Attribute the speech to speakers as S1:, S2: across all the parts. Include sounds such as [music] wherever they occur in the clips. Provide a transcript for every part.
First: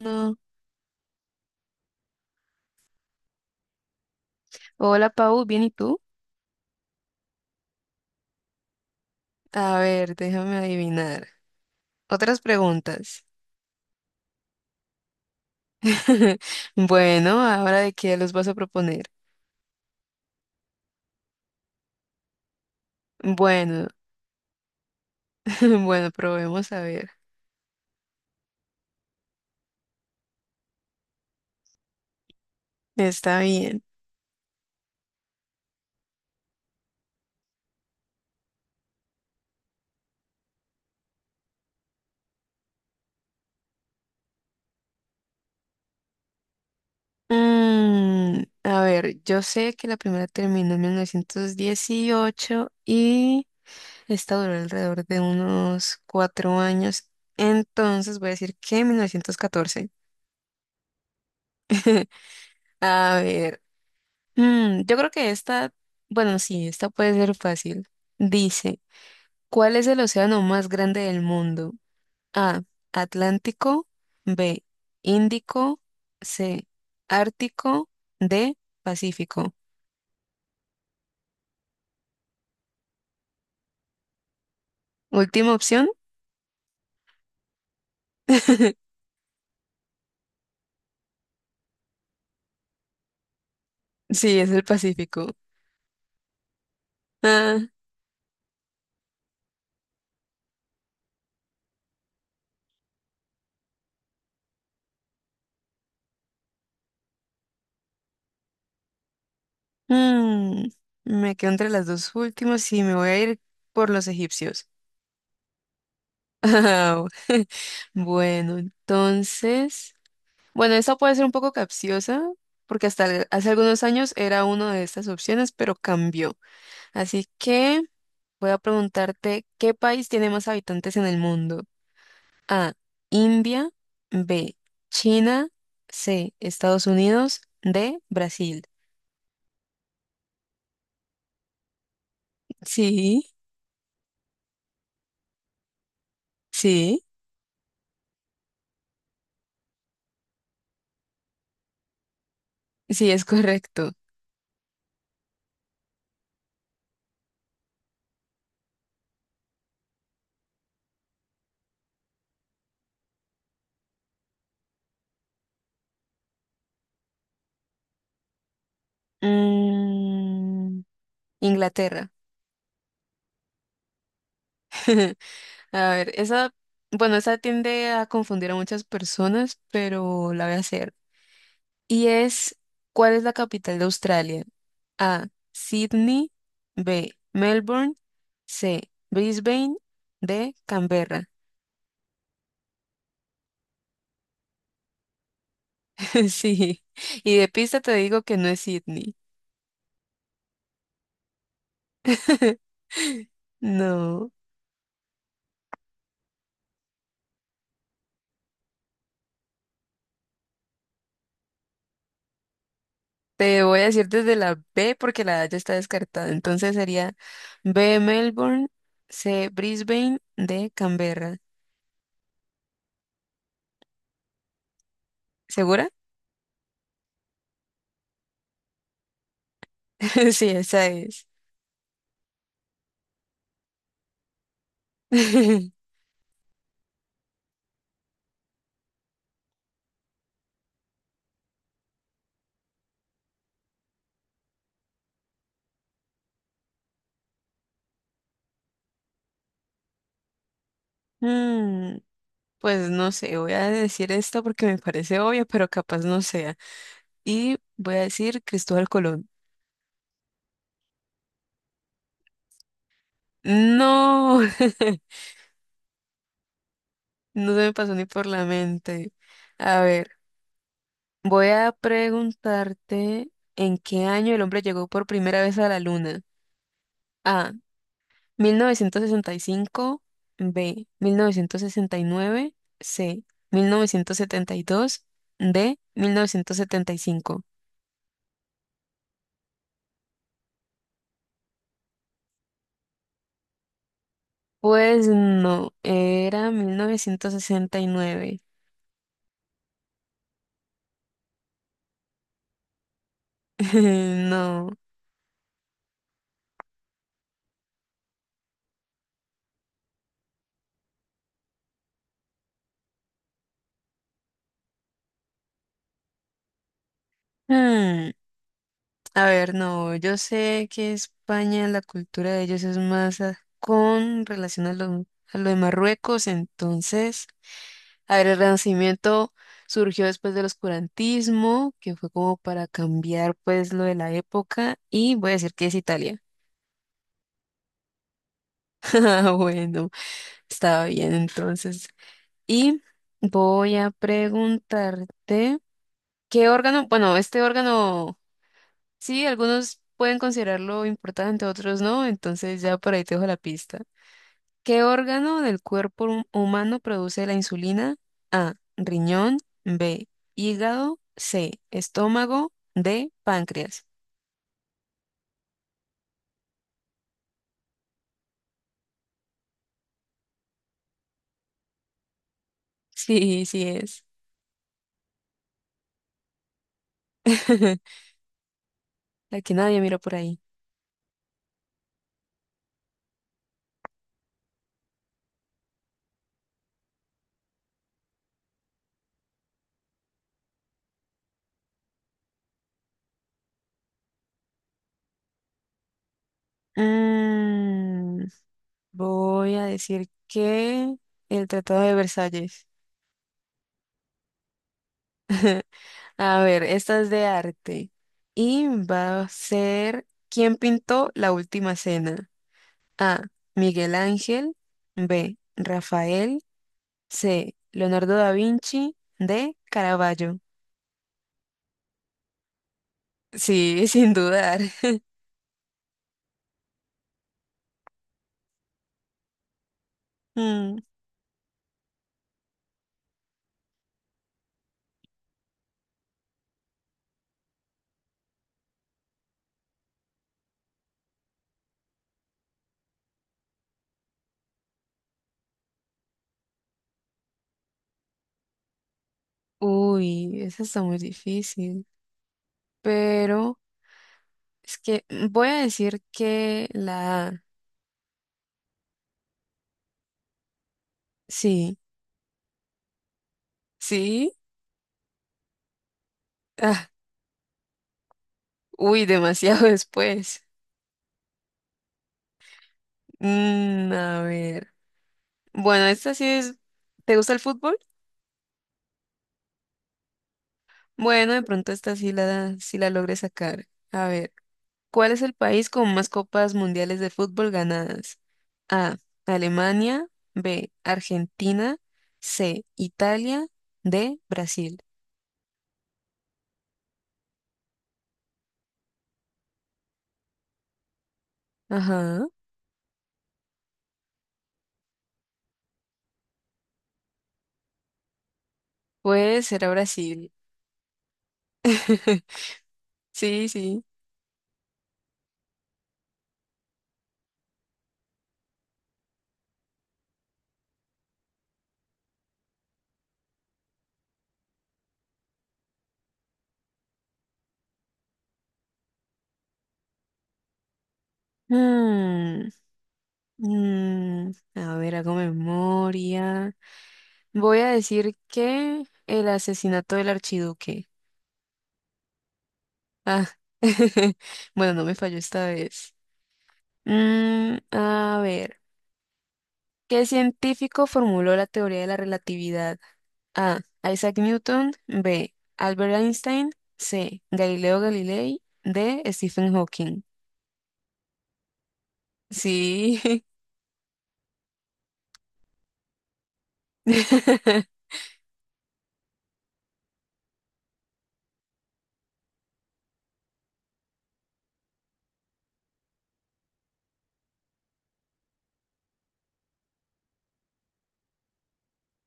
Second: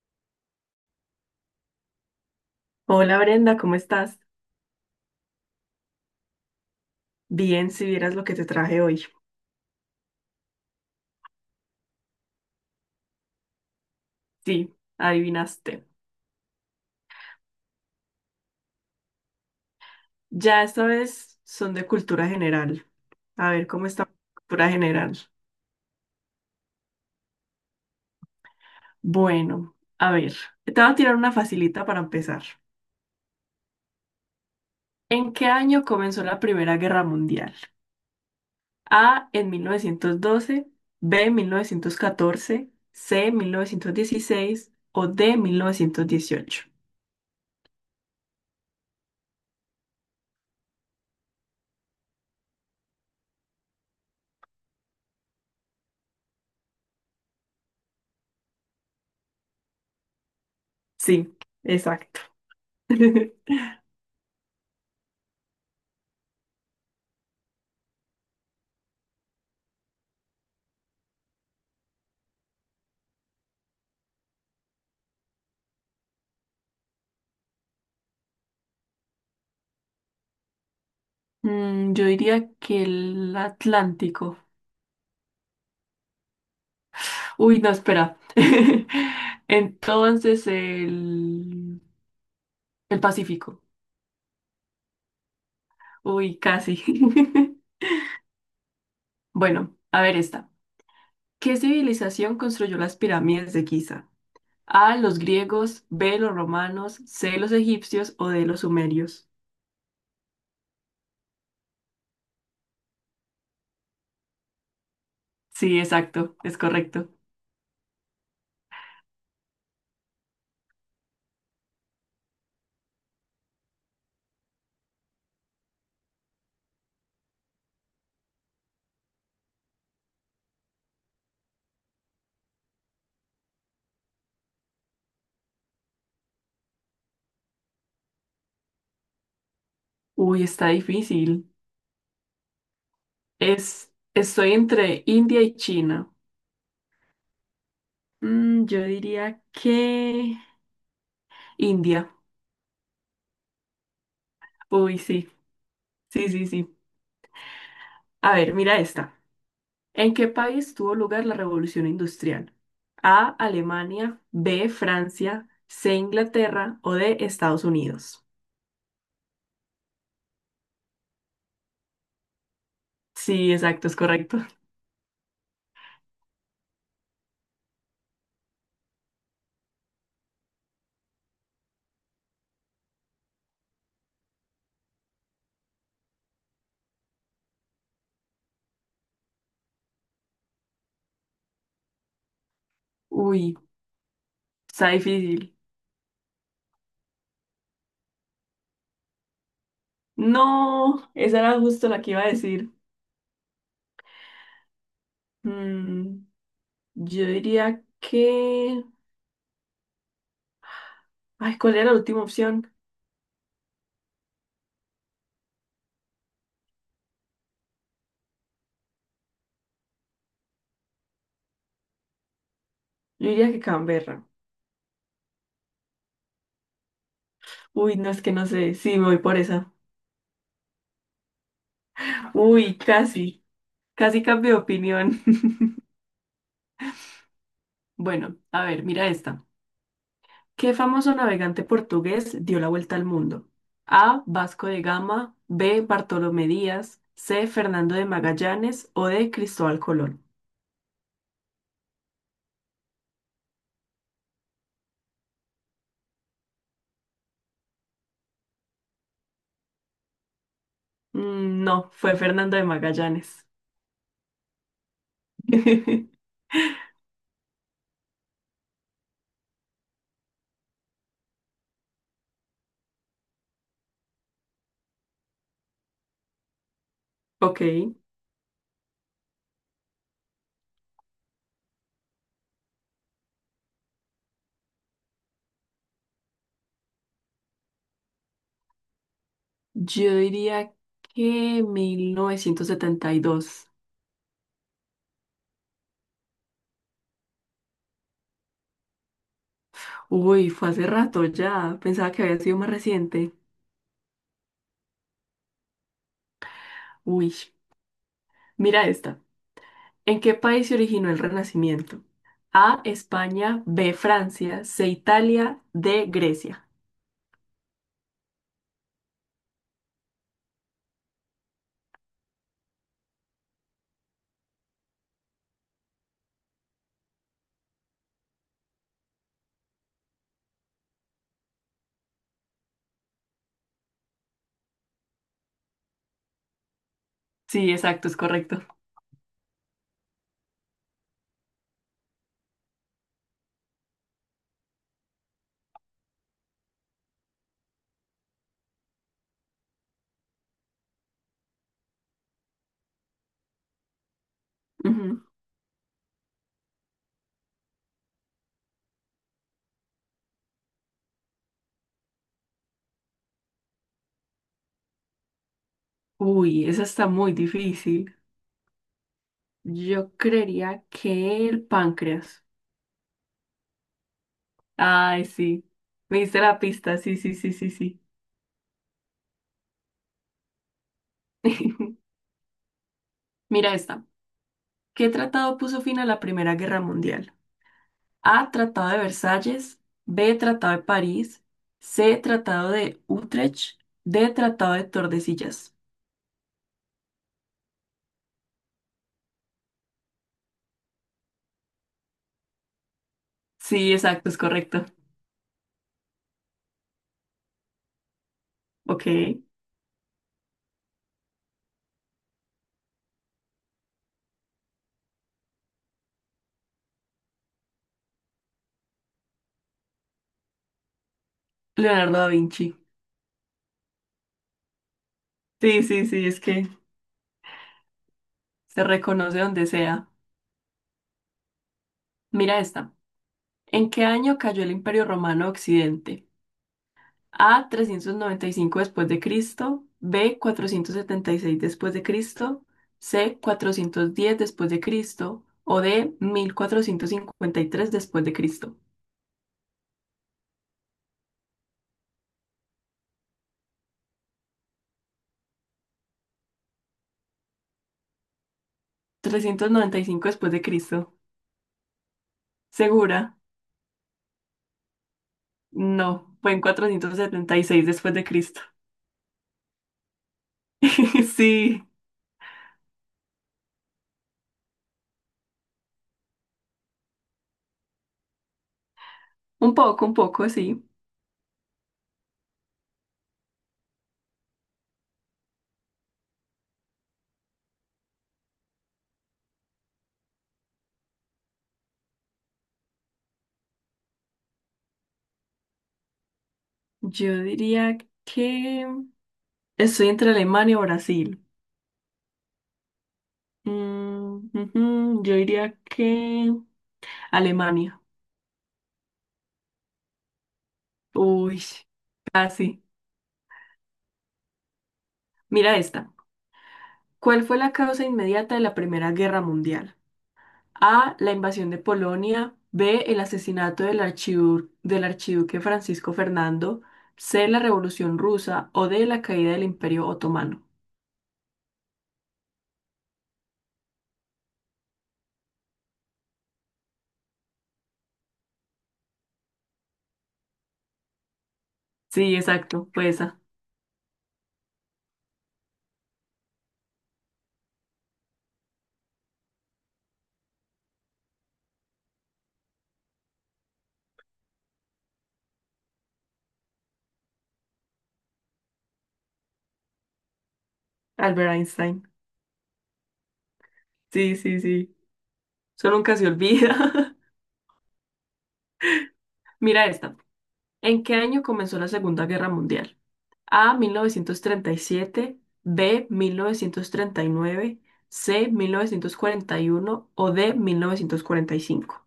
S1: No.
S2: Hola Brenda, ¿cómo estás?
S1: Hola, Pau, ¿bien y tú?
S2: Bien, si vieras lo que te traje hoy.
S1: A ver, déjame adivinar. Otras preguntas.
S2: Sí, adivinaste.
S1: [laughs] Bueno, ¿ahora de qué los vas a proponer?
S2: Ya esta vez son de cultura general. A ver, ¿cómo
S1: Bueno,
S2: está cultura general?
S1: [laughs] bueno, probemos a ver.
S2: Bueno, a ver, te voy a tirar una facilita para empezar.
S1: Está bien.
S2: ¿En qué año comenzó la Primera Guerra Mundial? A en 1912, B en 1914, C en 1916 o D en 1918.
S1: A ver, yo sé que la primera terminó en 1918 y esta duró alrededor de unos 4 años. Entonces voy a decir que 1914.
S2: Sí,
S1: [laughs]
S2: exacto.
S1: A
S2: [laughs]
S1: ver. Yo creo que esta, bueno, sí, esta puede ser fácil. Dice, ¿cuál es el océano más grande del mundo? A, Atlántico, B, Índico, C, Ártico, D, Pacífico.
S2: Mm, yo diría que el Atlántico.
S1: Última opción.
S2: Uy, no, espera.
S1: [laughs]
S2: [laughs] Entonces el Pacífico.
S1: Sí, es el Pacífico.
S2: Uy, casi.
S1: Ah,
S2: [laughs] Bueno, a ver esta. ¿Qué civilización construyó las pirámides de Giza? A, los griegos, B, los romanos, C, los egipcios o D, los sumerios.
S1: mm, me quedo entre las dos últimas y me voy a ir por los egipcios.
S2: Sí, exacto, es
S1: [laughs]
S2: correcto.
S1: Bueno, entonces... Bueno, esta puede ser un poco capciosa, porque hace algunos años era una de estas opciones, pero cambió. Así que voy a preguntarte, ¿qué país tiene más habitantes en el mundo? A, India, B, China, C, Estados Unidos, D, Brasil.
S2: Uy, está difícil.
S1: Sí,
S2: Estoy entre India y China.
S1: sí,
S2: Mm, yo diría que India.
S1: sí, es correcto.
S2: Uy, sí, sí, sí, sí. A ver, mira esta. ¿En qué país tuvo lugar la revolución industrial? A, Alemania, B, Francia, C, Inglaterra o D, Estados Unidos.
S1: Mm, Inglaterra.
S2: Sí, exacto, es correcto.
S1: [laughs] A ver, esa, bueno, esa tiende a confundir a muchas personas, pero la voy a hacer. Y es, ¿cuál es la capital de Australia? A. Sydney. B. Melbourne. C. Brisbane. D. Canberra.
S2: Uy, está difícil.
S1: [laughs] Sí. Y de pista te digo que no es Sydney.
S2: No, esa era justo la que iba a decir.
S1: [laughs] No.
S2: Mm, yo diría que... Ay, ¿cuál era la última opción?
S1: Te voy a decir desde la B porque la A ya está descartada. Entonces sería B. Melbourne. C. Brisbane. D. Canberra.
S2: Yo diría que Canberra.
S1: ¿Segura?
S2: Uy, no es que no sé. Sí, me voy por esa.
S1: [laughs] Sí, esa es.
S2: Uy, casi. Casi cambio de opinión. [laughs]
S1: [laughs]
S2: Bueno, a ver, mira esta. ¿Qué famoso navegante portugués dio la vuelta al mundo? A. Vasco de Gama. B. Bartolomé Díaz. C. Fernando de Magallanes. O D. Cristóbal Colón.
S1: Mm, Pues no sé, voy a decir esto porque me parece obvio, pero capaz no sea. Y voy a decir Cristóbal Colón.
S2: No, fue Fernando de Magallanes.
S1: No, [laughs]
S2: [laughs]
S1: no se me pasó ni por la mente. A ver, voy a preguntarte en qué año el hombre llegó por primera vez a la luna. A,
S2: Ok,
S1: 1965, B, 1969, C, 1972, D, 1975.
S2: yo diría que 1972.
S1: Pues no, era 1969.
S2: Uy, fue hace rato ya. Pensaba que había sido más reciente.
S1: [laughs] No.
S2: Uy, mira esta. ¿En qué país se originó el Renacimiento? A, España, B, Francia, C, Italia, D, Grecia.
S1: Hmm, A ver, no, yo sé que España, la cultura de ellos es más con relación a lo de Marruecos, entonces, a ver, el Renacimiento surgió después del oscurantismo, que fue como para cambiar pues lo de la época, y voy a decir que es Italia.
S2: Sí, exacto, es correcto.
S1: [laughs] Ah, bueno, estaba bien entonces. Y voy a preguntarte. ¿Qué órgano? Bueno, este órgano, sí, algunos pueden considerarlo importante, otros no, entonces ya por ahí te dejo la pista. ¿Qué
S2: Ujú.
S1: órgano del cuerpo humano produce la insulina? A, riñón, B, hígado, C, estómago, D, páncreas. [laughs]
S2: Uy, esa está muy difícil. Yo creería que el páncreas.
S1: Sí, sí es.
S2: Ay, sí. Me diste la pista. Sí, sí, sí, sí,
S1: [laughs]
S2: sí.
S1: Aquí nadie mira por ahí.
S2: [laughs] Mira esta. ¿Qué tratado puso fin a la Primera Guerra Mundial? A. Tratado de Versalles. B. Tratado de París. C. Tratado de Utrecht. D. Tratado de Tordesillas.
S1: Mm, Voy a decir que el Tratado de Versalles.
S2: Sí, exacto, es correcto.
S1: A ver, esta es de arte. Y
S2: Ok.
S1: va a ser, ¿quién pintó la última cena? A. Miguel Ángel. B. Rafael. C. Leonardo da Vinci. D. Caravaggio.
S2: Leonardo da Vinci.
S1: Sí, [laughs] sin dudar.
S2: Sí, sí, sí, es que se reconoce donde sea.
S1: Mm,
S2: Mira esta. ¿En qué año cayó el Imperio Romano a Occidente? A 395 después de Cristo, B 476 después de Cristo, C 410 después de Cristo o D 1453 después de Cristo.
S1: uy, esa está muy difícil. Pero es que voy a decir que la A.
S2: 395 después de Cristo.
S1: Sí,
S2: ¿Segura?
S1: sí.
S2: No, fue en
S1: Ah,
S2: 476 después de Cristo.
S1: uy, demasiado [laughs] después.
S2: [laughs] Sí,
S1: A ver. Bueno, esta sí es. ¿Te gusta el fútbol?
S2: un poco, sí.
S1: Bueno, de pronto esta sí la, sí la logré sacar. A ver, ¿cuál es el país con más copas mundiales de fútbol ganadas? A. Alemania. B. Argentina. C. Italia. D. Brasil.
S2: Yo diría que estoy entre Alemania o Brasil.
S1: Ajá.
S2: Ujú, yo diría que Alemania.
S1: Pues será Brasil.
S2: Uy, casi.
S1: [laughs] Sí, sí.
S2: Mira esta. ¿Cuál fue la causa inmediata de la Primera Guerra Mundial? A. La invasión de Polonia. B. El asesinato del archiduque Francisco Fernando. C. La Revolución Rusa. O D. La caída del Imperio Otomano.
S1: Mm, a ver, hago memoria. Voy a decir que el asesinato del archiduque.
S2: Sí, exacto. Fue
S1: Ah,
S2: esa.
S1: [laughs] bueno, no me falló esta vez. A ver, ¿qué científico formuló la teoría de la relatividad? A. Isaac Newton. B. Albert Einstein. C. Galileo Galilei. D. Stephen Hawking.
S2: Albert Einstein.
S1: Sí.
S2: Sí, sí, sí. Eso nunca se olvida.
S1: [laughs]
S2: [laughs] Mira esta. ¿En qué año comenzó la Segunda Guerra Mundial? A, 1937, B, 1939, C, 1941 o D, 1945.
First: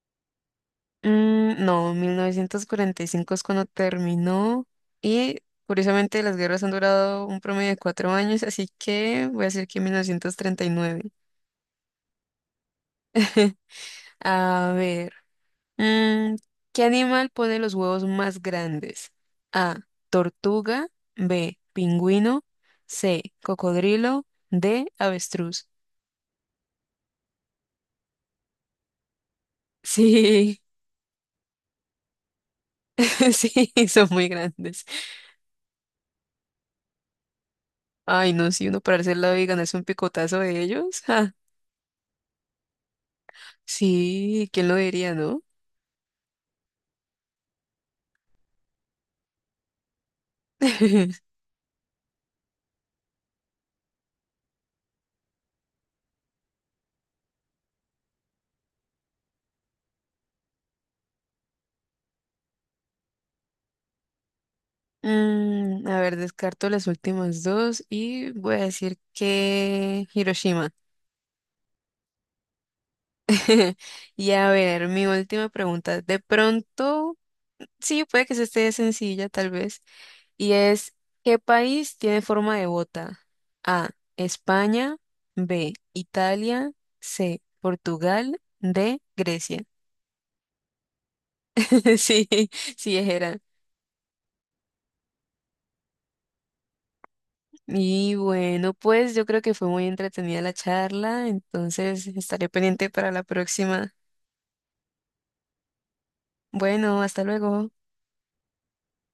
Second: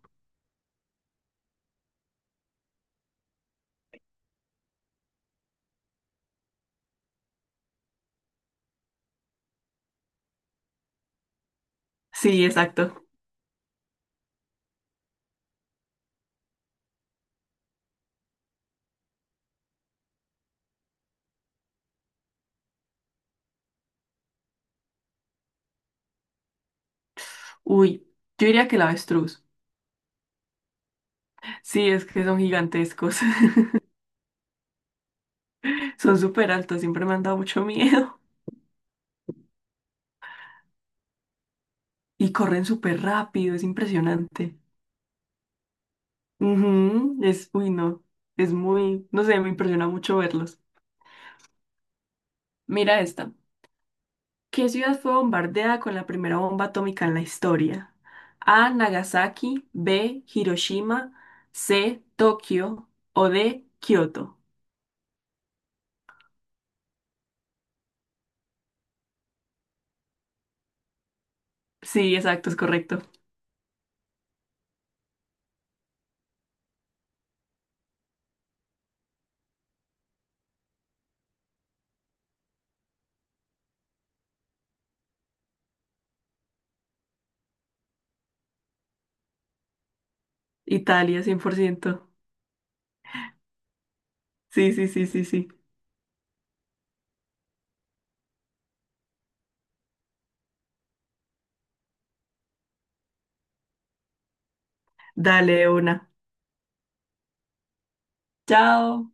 S1: Mm, no, 1945 es cuando terminó y curiosamente las guerras han durado un promedio de 4 años, así que voy a decir que 1939.
S2: Sí, exacto.
S1: [laughs] A ver. Mm, ¿Qué animal pone los huevos más grandes? A, tortuga, B, pingüino, C, cocodrilo, D, avestruz.
S2: Uy, yo diría que el avestruz.
S1: Sí,
S2: Sí, es que son gigantescos.
S1: [laughs]
S2: [laughs]
S1: sí, son muy grandes.
S2: Son súper altos, siempre me han dado mucho miedo.
S1: Ay, no, si uno para hacer la y ganarse un picotazo de ellos. Ja.
S2: Y corren súper rápido, es
S1: Sí,
S2: impresionante.
S1: ¿quién lo diría, no?
S2: Ujú, uy, no, es muy, no sé, me impresiona mucho verlos.
S1: [laughs]
S2: Mira esta. ¿Qué ciudad fue bombardeada con la primera bomba atómica en la historia? A. Nagasaki, B. Hiroshima, C. Tokio o D. Kioto.
S1: Mm, a ver, descarto las últimas dos y voy a decir que Hiroshima.
S2: Sí, exacto, es correcto.
S1: [laughs] Y a ver, mi última pregunta. De pronto... Sí, puede que se esté sencilla, tal vez. Y es, ¿qué país tiene forma de bota? A, España, B, Italia, C, Portugal, D, Grecia.
S2: Italia, cien por
S1: [laughs]
S2: ciento.
S1: Sí, sí, era.
S2: Sí, sí, sí, sí, sí.
S1: Y bueno, pues yo creo que fue muy entretenida la charla, entonces estaré pendiente para la próxima.
S2: Dale una.
S1: Bueno, hasta luego.
S2: Chao.